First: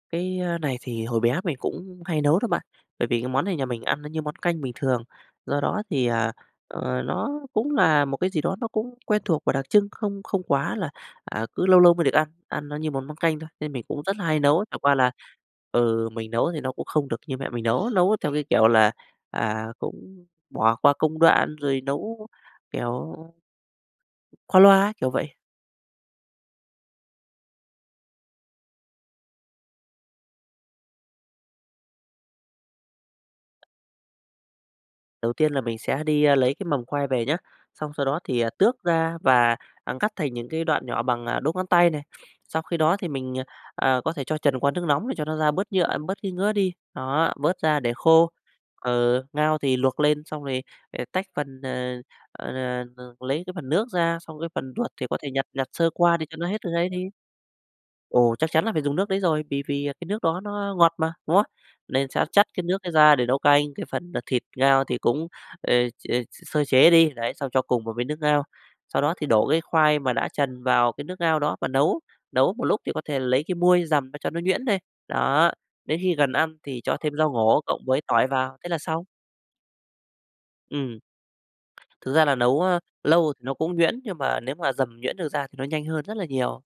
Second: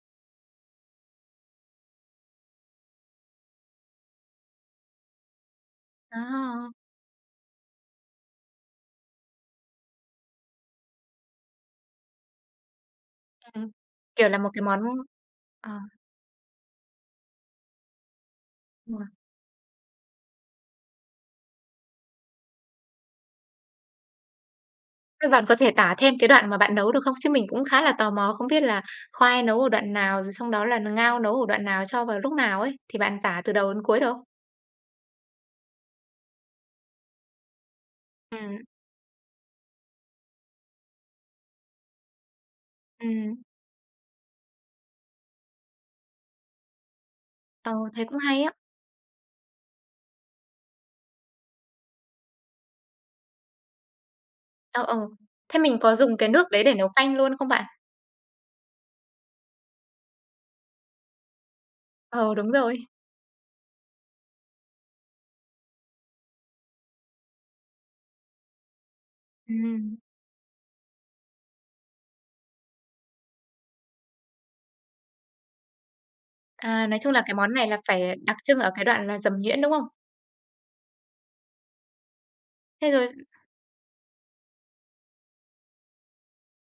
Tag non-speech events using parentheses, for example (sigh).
Cái này thì hồi bé mình cũng hay nấu đó bạn, bởi vì cái món này nhà mình ăn nó như món canh bình thường. Do đó thì, À, à, ồ. ờ, nó cũng là một cái gì đó nó cũng quen thuộc và đặc trưng, không không quá là, à, cứ lâu lâu mới được ăn. Ăn nó như một món canh thôi, Ừm, nên ừm, mình cũng rất là kiểu là hay một cái nấu. Chẳng món qua là ờ. ừ, mình nấu thì nó cũng không được như mẹ mình nấu, nấu theo cái kiểu là, (unintelligible) à, cũng bỏ qua công đoạn rồi nấu, kiểu, qua loa á, kiểu Thế vậy. bạn có thể tả thêm cái đoạn mà bạn nấu được không? Chứ mình cũng khá là tò mò, không biết là khoai nấu ở đoạn nào? Rồi xong đó là ngao nấu ở đoạn nào, cho vào lúc nào ấy? Thì bạn tả từ đầu đến cuối được không? Đầu tiên là mình sẽ đi, a, lấy cái mầm khoai về nhá, xong sau đó thì, à, Ừm. tước ra và, à, cắt thành những cái đoạn nhỏ bằng, à, đốt ngón tay này, sau khi đó thì mình, Ừm. à, à, có thể cho chần qua nước nóng để cho nó ra bớt nhựa, bớt cái ngứa đi, đó, vớt Ờ, ra để thế cũng khô. hay á. Ờ, ngao thì luộc lên xong rồi, à, tách phần à, n n lấy cái phần nước ra, xong cái phần Ờ, ruột ừ. thì có thể nhặt Thế nhặt mình sơ có qua dùng để cái cho nó nước hết đấy để nấu ấy đi. canh luôn không bạn? Ồ, chắc chắn là phải dùng nước đấy rồi, vì vì cái nước đó nó ngọt mà, đúng không? Nên sẽ Ờ, chắt đúng cái nước rồi. đấy ra để nấu canh, cái phần, à, thịt ngao thì cũng, ờ, chê s sơ chế đi, đấy, sau cho cùng vào với nước ngao. Sau đó thì đổ cái Ừm. khoai mà đã chần vào cái nước ngao đó và nấu, nấu một lúc thì có thể lấy cái muôi dầm ra cho nó nhuyễn đi, đó. Đến khi gần ăn thì À, cho nói chung thêm là rau cái món ngổ này là cộng với phải tỏi đặc vào, trưng thế ở là cái xong. đoạn là dầm nhuyễn, đúng không? Ừm. Thực ra là nấu, a, Thế rồi s lâu thì nó cũng nhuyễn nhưng mà nếu mà dầm nhuyễn được ra thì nó nhanh hơn rất là nhiều.